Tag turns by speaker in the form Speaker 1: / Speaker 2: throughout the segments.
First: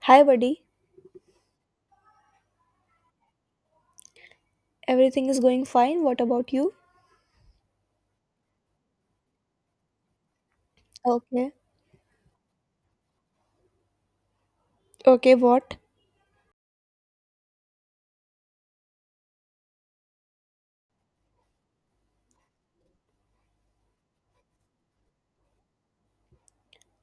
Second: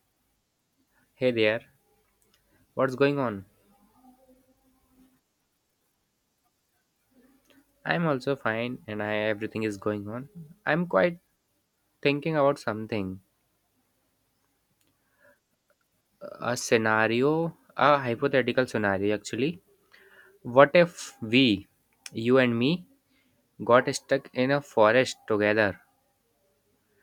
Speaker 1: Hi, buddy.
Speaker 2: Hey there, what's going on?
Speaker 1: Everything is going fine. What about you?
Speaker 2: I'm also fine and everything is going on. I'm quite
Speaker 1: Okay.
Speaker 2: thinking about something.
Speaker 1: Okay, what?
Speaker 2: A scenario, a hypothetical scenario actually. What if we, you and me, got stuck in a forest together?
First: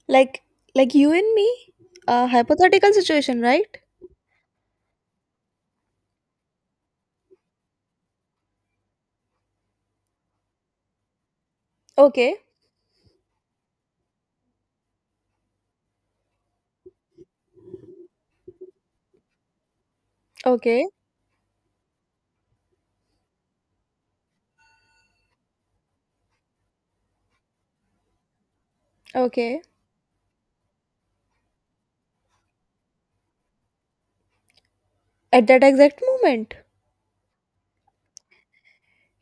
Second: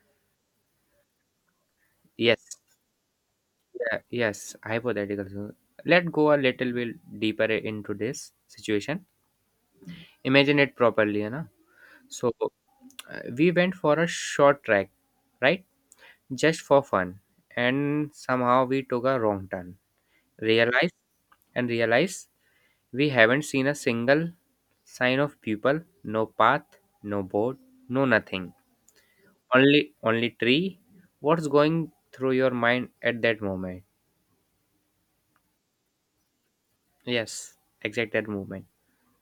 Speaker 1: Like, like you and me? A
Speaker 2: Yes,
Speaker 1: hypothetical situation, right?
Speaker 2: yeah, yes, hypothetical scenario. Let go a little bit deeper into this situation. Imagine it properly. So
Speaker 1: Okay.
Speaker 2: uh, we went for a short trek, right? Just for fun, and somehow we took a wrong turn,
Speaker 1: Okay.
Speaker 2: realize and realize we haven't seen a single sign of people, no path, no boat, no nothing,
Speaker 1: Okay.
Speaker 2: only tree. What's going through your mind at that moment?
Speaker 1: At that exact moment,
Speaker 2: Yes, exact that moment.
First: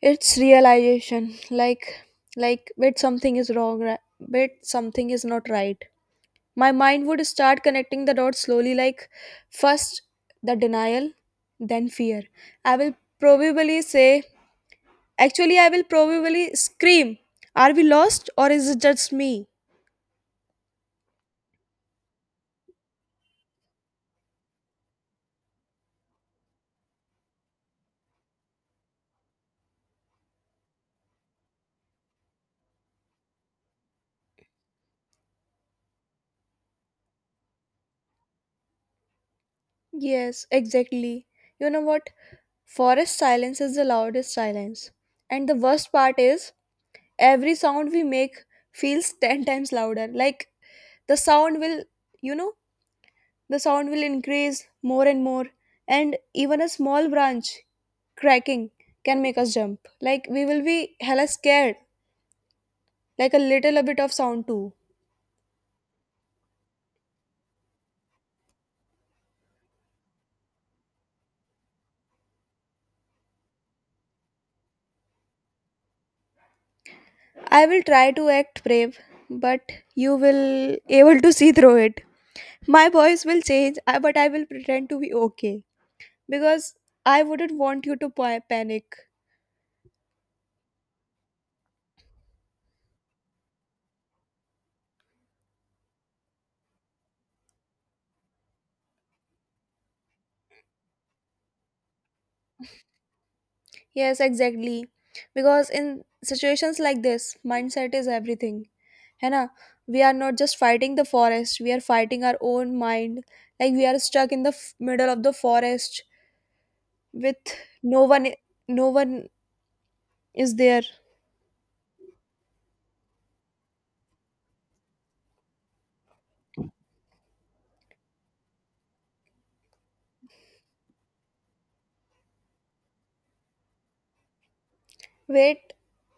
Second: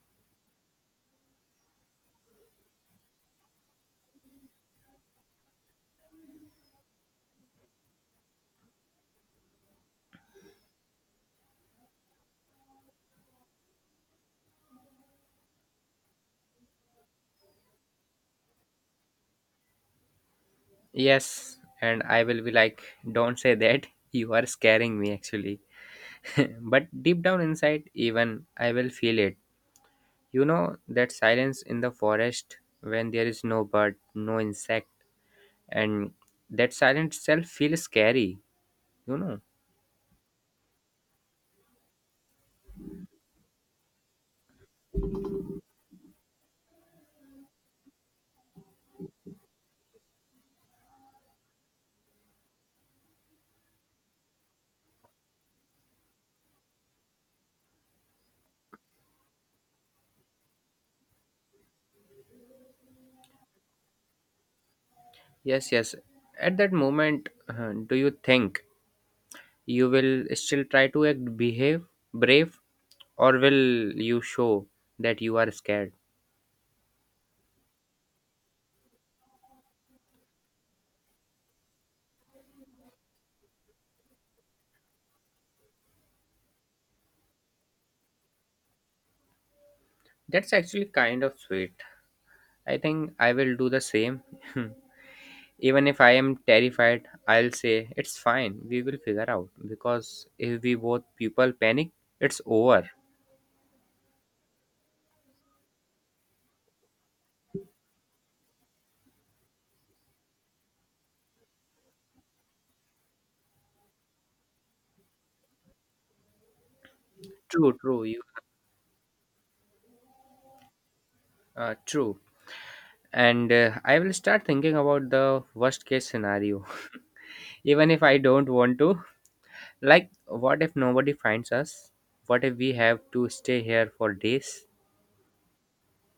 Speaker 1: it's realization. Wait, something is wrong. Right? Wait, something is not right. My mind would start connecting the dots slowly. Like, first the denial, then fear. I will probably say. Actually, I will probably scream, are we lost or is it just me?
Speaker 2: Yes, and I will be like, don't say that you are scaring me actually. But deep down inside, even I will feel it. You know that silence in the forest when there is no bird, no insect, and that silence itself feels scary, you know.
Speaker 1: Yes, exactly. You know what? Forest silence is the loudest silence. And the worst part is, every sound we make feels 10 times louder. Like, the sound will, you know, the sound will increase more and more. And even a small branch cracking can make us jump. Like, we will be hella scared. Like, a bit of sound too.
Speaker 2: Yes, yes. At that moment, do you think you will still try to act behave brave, or will you show that you are scared?
Speaker 1: I will try to act brave, but you will able to see through it. My voice will change, but I will pretend to be okay because I wouldn't want you to panic.
Speaker 2: That's actually kind of sweet. I think I will do the same. Even if I am terrified, I'll say it's fine. We will figure out because if we both people panic, it's over.
Speaker 1: Yes, exactly. Because in situations like this, mindset is everything. है ना? We are not just fighting the forest, we are fighting our own mind. Like we are stuck in the middle of the forest with
Speaker 2: True,
Speaker 1: no
Speaker 2: true, you
Speaker 1: one no one is there.
Speaker 2: true. And I will start thinking about the worst case scenario, even if I don't want to. Like, what if nobody finds us? What if we have to stay here for days?
Speaker 1: Wait,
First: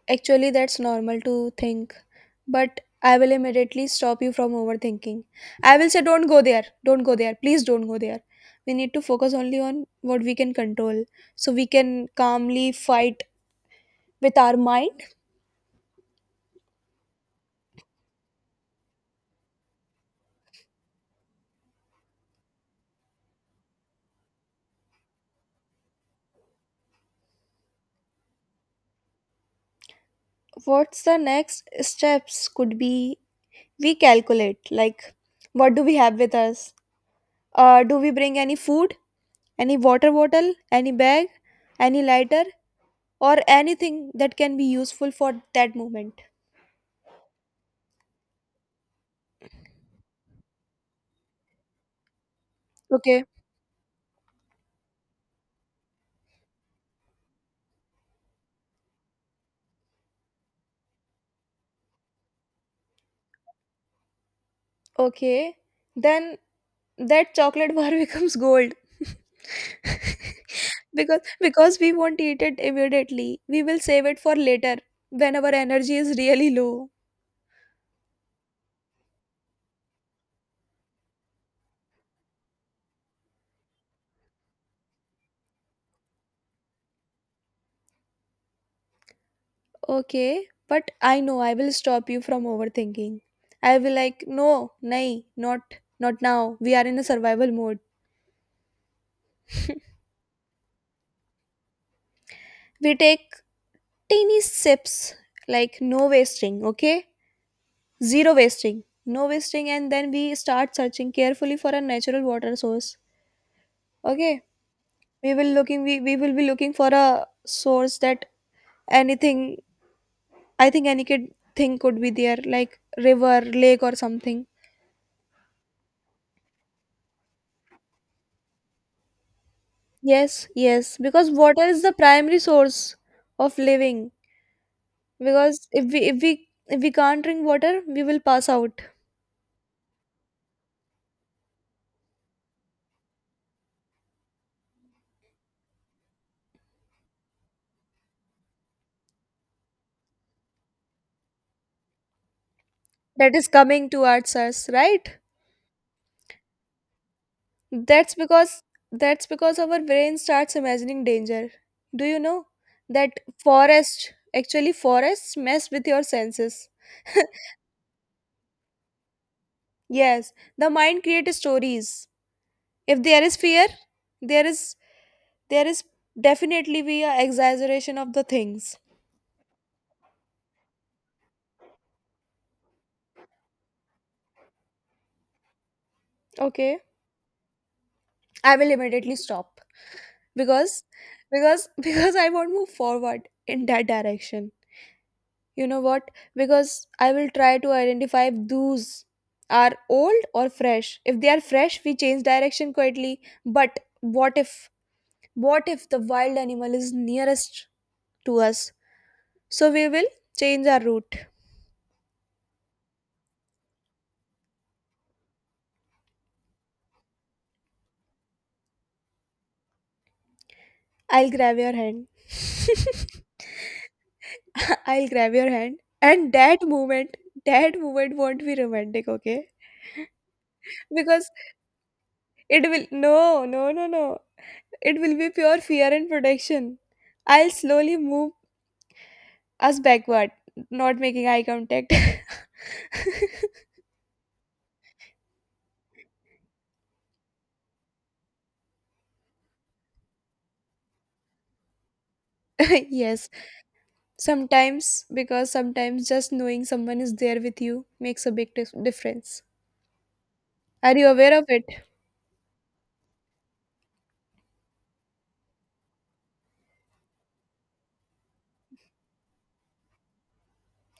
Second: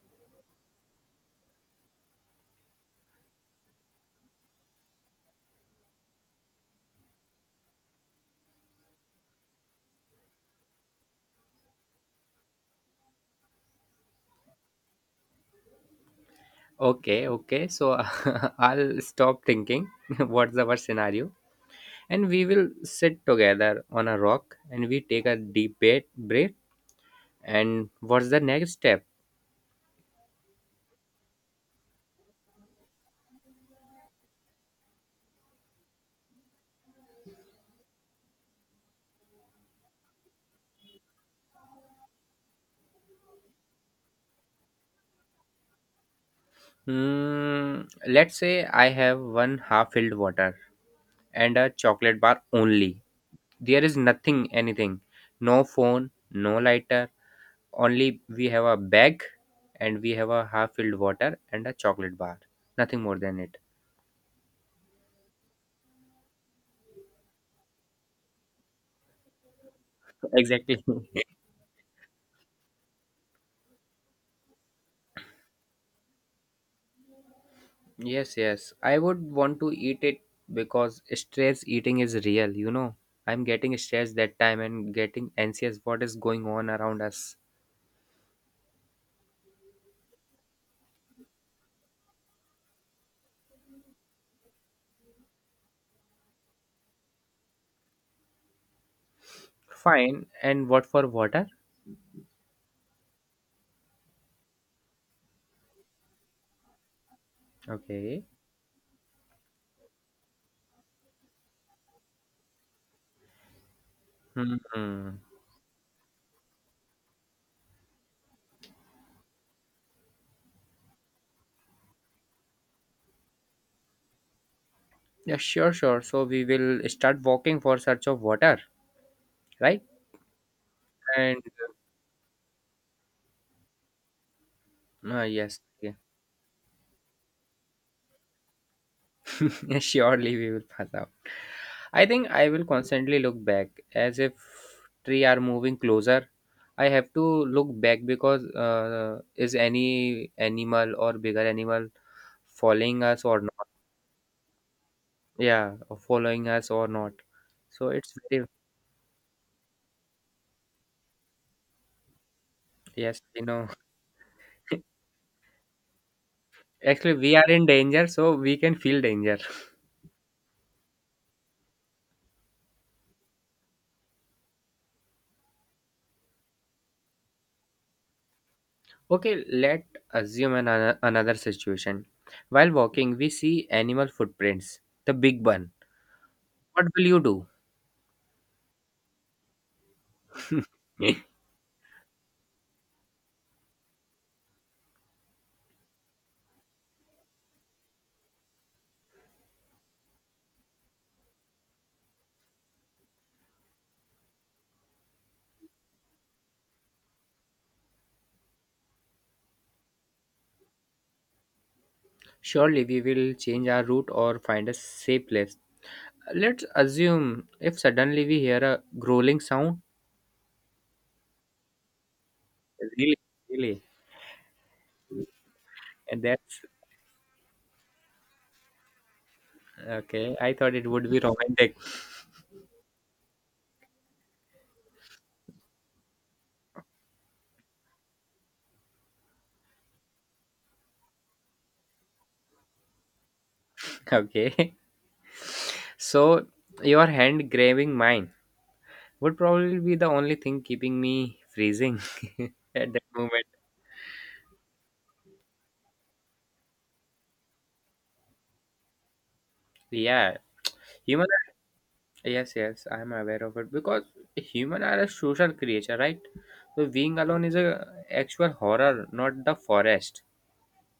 Speaker 1: actually, that's normal to think, but I will immediately stop you from overthinking. I will say, don't go there, please don't go there. We need to focus only on what we can control so we can calmly fight with our mind.
Speaker 2: Okay, okay. So I'll stop thinking. What's the worst scenario? And we will sit together on a rock and we take a deep breath. And what's the next step?
Speaker 1: What's the next steps could be we calculate like what do we have with us? Do we bring any food, any water bottle, any bag, any lighter, or anything that can be useful for that moment?
Speaker 2: Hmm, let's say I have one half filled water and a chocolate bar only.
Speaker 1: Okay.
Speaker 2: There is nothing, anything. No phone, no lighter. Only we have a bag, and we have a half filled water and a chocolate bar. Nothing more than it.
Speaker 1: Okay, then that chocolate bar becomes gold
Speaker 2: Exactly.
Speaker 1: because because we won't eat it immediately, we will save it for later when our energy is really low.
Speaker 2: Yes, yes. I would want to eat it because stress eating is real. I'm getting stressed that time and getting anxious what is going on around us.
Speaker 1: Okay, but I know I will stop you from overthinking. I will like no, nay not now, we are in a survival mode.
Speaker 2: Fine. And what for water?
Speaker 1: We take teeny sips, like no wasting, okay?
Speaker 2: Okay.
Speaker 1: Zero wasting, no wasting, and then we start searching carefully for a natural water source. Okay,
Speaker 2: Hmm.
Speaker 1: we will be looking for a source that, anything, I think any kid thing could be there, like river, lake or something.
Speaker 2: Yeah, sure, sure. So we will start walking for search of water, right?
Speaker 1: Yes, yes, because
Speaker 2: And
Speaker 1: water is the primary source of living.
Speaker 2: Ah, yes.
Speaker 1: Because if
Speaker 2: Yeah.
Speaker 1: we if we if we can't drink water, we will pass out.
Speaker 2: Surely we will pass out. I think I will constantly look back as if tree are moving closer. I have to look back because is any animal or bigger animal following us
Speaker 1: That
Speaker 2: or
Speaker 1: is
Speaker 2: not?
Speaker 1: coming towards us, right?
Speaker 2: Yeah, or following us or not. So it's
Speaker 1: that's
Speaker 2: very,
Speaker 1: because that's because our brain starts imagining danger, do you know? That
Speaker 2: yes.
Speaker 1: forest actually Forests mess with your senses.
Speaker 2: Actually, we are in danger, so we can feel danger.
Speaker 1: Yes, the mind creates stories. If there is fear, there is there is definitely be a exaggeration of the things.
Speaker 2: Okay, let assume another situation. While walking, we see animal footprints, the big one.
Speaker 1: Okay,
Speaker 2: What will you do?
Speaker 1: I will immediately stop because because because I won't move forward in that direction. You know what? Because I will try to identify if those are old or fresh. If they are fresh, we change direction quietly. But what if the wild animal is nearest to us? So we will change our route.
Speaker 2: Surely we will change our route or find a safe place. Let's assume if suddenly we hear a growling sound.
Speaker 1: I'll grab your hand.
Speaker 2: Really, really,
Speaker 1: I'll grab your hand.
Speaker 2: and
Speaker 1: And
Speaker 2: that's
Speaker 1: that moment won't be romantic, okay?
Speaker 2: okay. I thought it would be
Speaker 1: Because
Speaker 2: romantic.
Speaker 1: it will, no, no, no, no. It will be pure fear and protection. I'll slowly move us backward, not making eye contact.
Speaker 2: Okay, so your hand grabbing mine would probably be the only thing keeping me freezing at that
Speaker 1: Yes,
Speaker 2: moment.
Speaker 1: sometimes, because sometimes just knowing someone is there with you makes a big difference.
Speaker 2: Yeah,
Speaker 1: Are you
Speaker 2: human.
Speaker 1: aware of it?
Speaker 2: Yes, yes, I'm aware of it because human are a social creature, right? So being alone is a actual horror, not the forest.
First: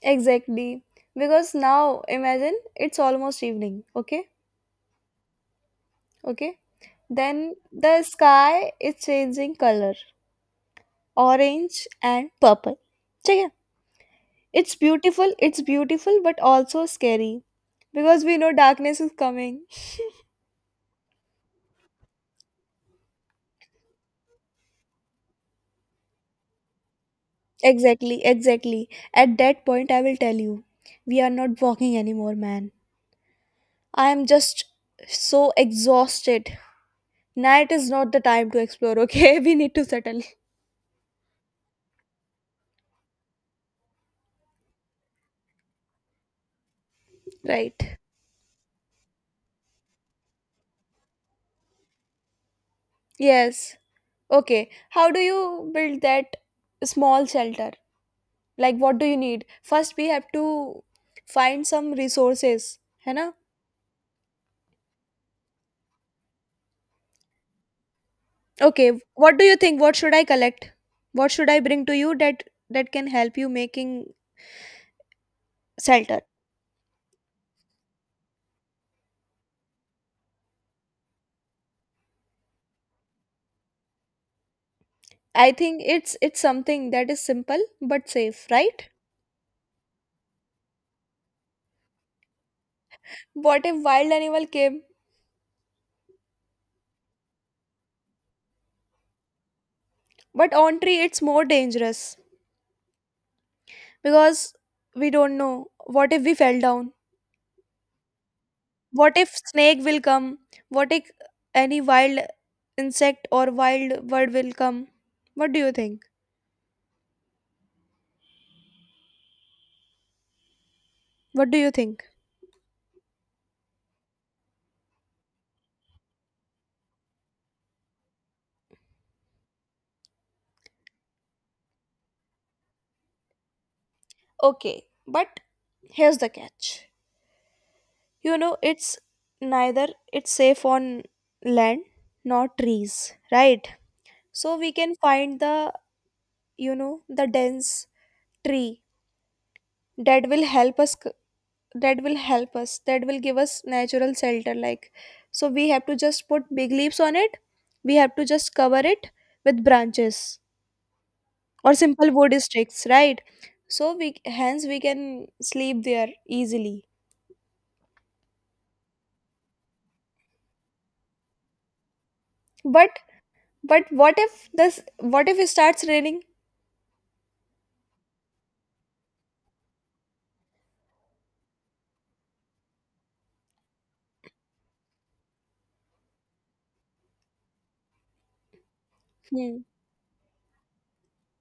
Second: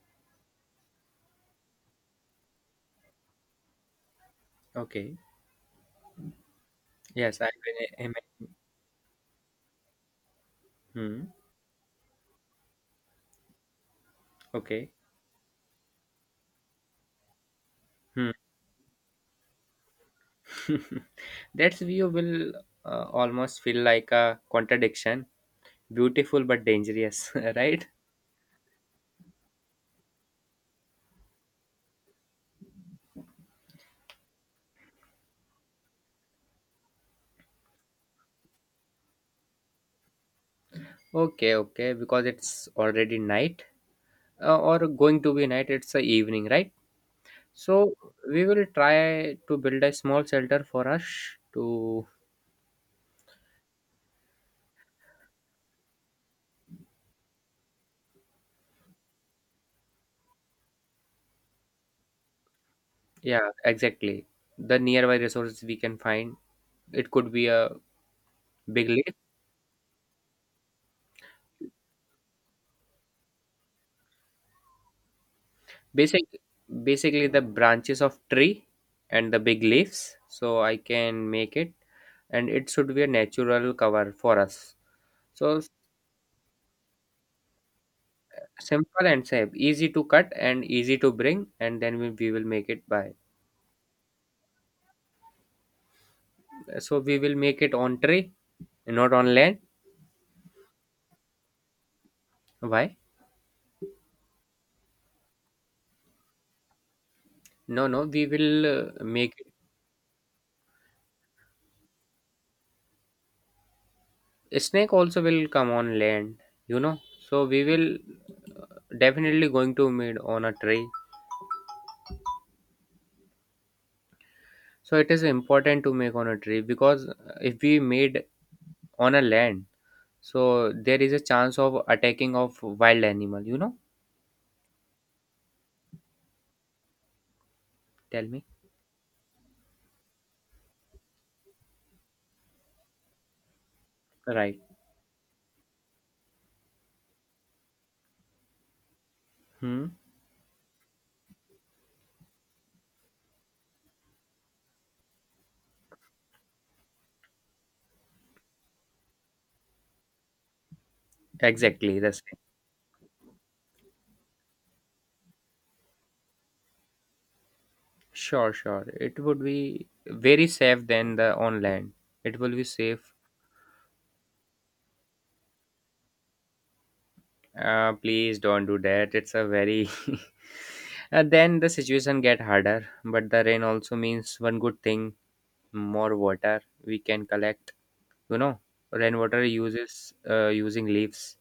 Speaker 1: Exactly. Because now, imagine it's almost evening, okay?
Speaker 2: Okay.
Speaker 1: Okay.
Speaker 2: Yes, I
Speaker 1: Then the
Speaker 2: mean,
Speaker 1: sky is changing color,
Speaker 2: hmm,
Speaker 1: orange and purple. ठीक है?
Speaker 2: okay.
Speaker 1: It's beautiful but also scary because
Speaker 2: Hmm.
Speaker 1: we know darkness is coming.
Speaker 2: That view will almost feel like a contradiction, beautiful but dangerous, right?
Speaker 1: Exactly, exactly. At that point, I will tell you, we are not walking anymore, man. I am just so exhausted. Night is not the time to explore, okay? We need to settle.
Speaker 2: Okay, okay, because it's already night, or going to be night, it's the evening, right? So
Speaker 1: Right.
Speaker 2: we will try to build a small shelter for us to,
Speaker 1: Yes. Okay. How do you build that small shelter? Like, what do you need? First we have to find some resources. है ना?
Speaker 2: yeah, exactly. The nearby resources we can find, it could be a
Speaker 1: Okay,
Speaker 2: big lake.
Speaker 1: what do you think, what should I collect, what should I bring to you that that can help you making shelter?
Speaker 2: Basic basically the branches of tree and the big leaves, so I can make it, and it should be a natural cover for us,
Speaker 1: I
Speaker 2: so
Speaker 1: think it's something that is simple but safe, right?
Speaker 2: simple and safe, easy to cut and easy to bring, and then we will make it by.
Speaker 1: What if wild animal came?
Speaker 2: So we will make it on tree, not on land.
Speaker 1: But on tree it's more dangerous
Speaker 2: Why?
Speaker 1: because we don't know, what if we fell down,
Speaker 2: No, no, we will
Speaker 1: what if
Speaker 2: make
Speaker 1: snake will come, what if any wild insect or wild bird will
Speaker 2: it.
Speaker 1: come?
Speaker 2: Snake also will
Speaker 1: What do
Speaker 2: come
Speaker 1: you
Speaker 2: on
Speaker 1: think?
Speaker 2: land you know so we will definitely going to made on a tree.
Speaker 1: What do you think?
Speaker 2: So it is important to make on a tree because if we made on a land, so there is a chance of attacking of wild animal.
Speaker 1: Okay, but here's the catch.
Speaker 2: Tell
Speaker 1: You
Speaker 2: me.
Speaker 1: know, it's neither it's safe on land nor trees, right? So
Speaker 2: Right.
Speaker 1: we can find the, you know, the dense tree
Speaker 2: Hmm.
Speaker 1: that will help us that will give us natural shelter, like so we have to just put big leaves on it. We have to just cover it with branches or
Speaker 2: Exactly
Speaker 1: simple
Speaker 2: the
Speaker 1: wood
Speaker 2: same.
Speaker 1: sticks, right? So we hence we can sleep there easily.
Speaker 2: Sure, sure, it would be very safe than the on land. It will be
Speaker 1: But
Speaker 2: safe.
Speaker 1: But what if this what if it starts raining?
Speaker 2: Please don't do that, it's a very and then the situation get harder. But the rain also means one good thing, more water. We can collect, you know rainwater
Speaker 1: Hmm.
Speaker 2: uses using leaves,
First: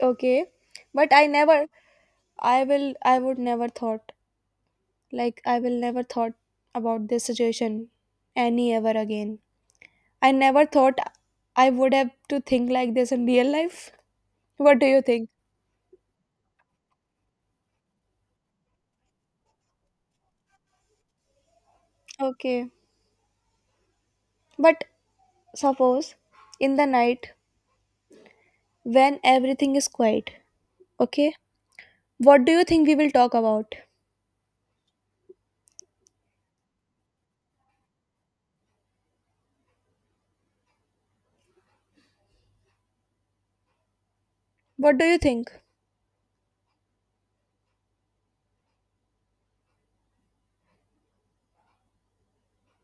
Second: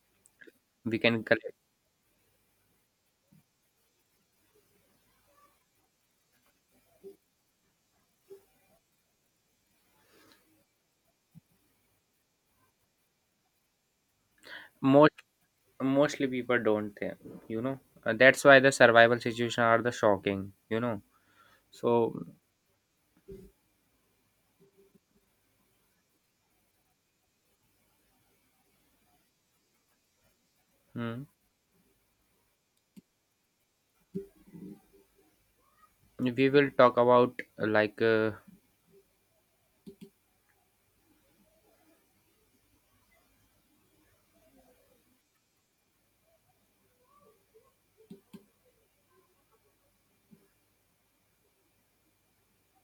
Speaker 1: Okay.
Speaker 2: we
Speaker 1: But
Speaker 2: can collect.
Speaker 1: I would never thought, like I will never thought about this situation any ever again. I never thought I would have to think like this in real life. What do you
Speaker 2: more
Speaker 1: think?
Speaker 2: mostly people don't think you know that's why the survival situation are the shocking. So
Speaker 1: Okay. But suppose in the night when everything is quiet,
Speaker 2: mm,
Speaker 1: okay? What do you think we will talk about?
Speaker 2: we will talk about like
Speaker 1: What do you think?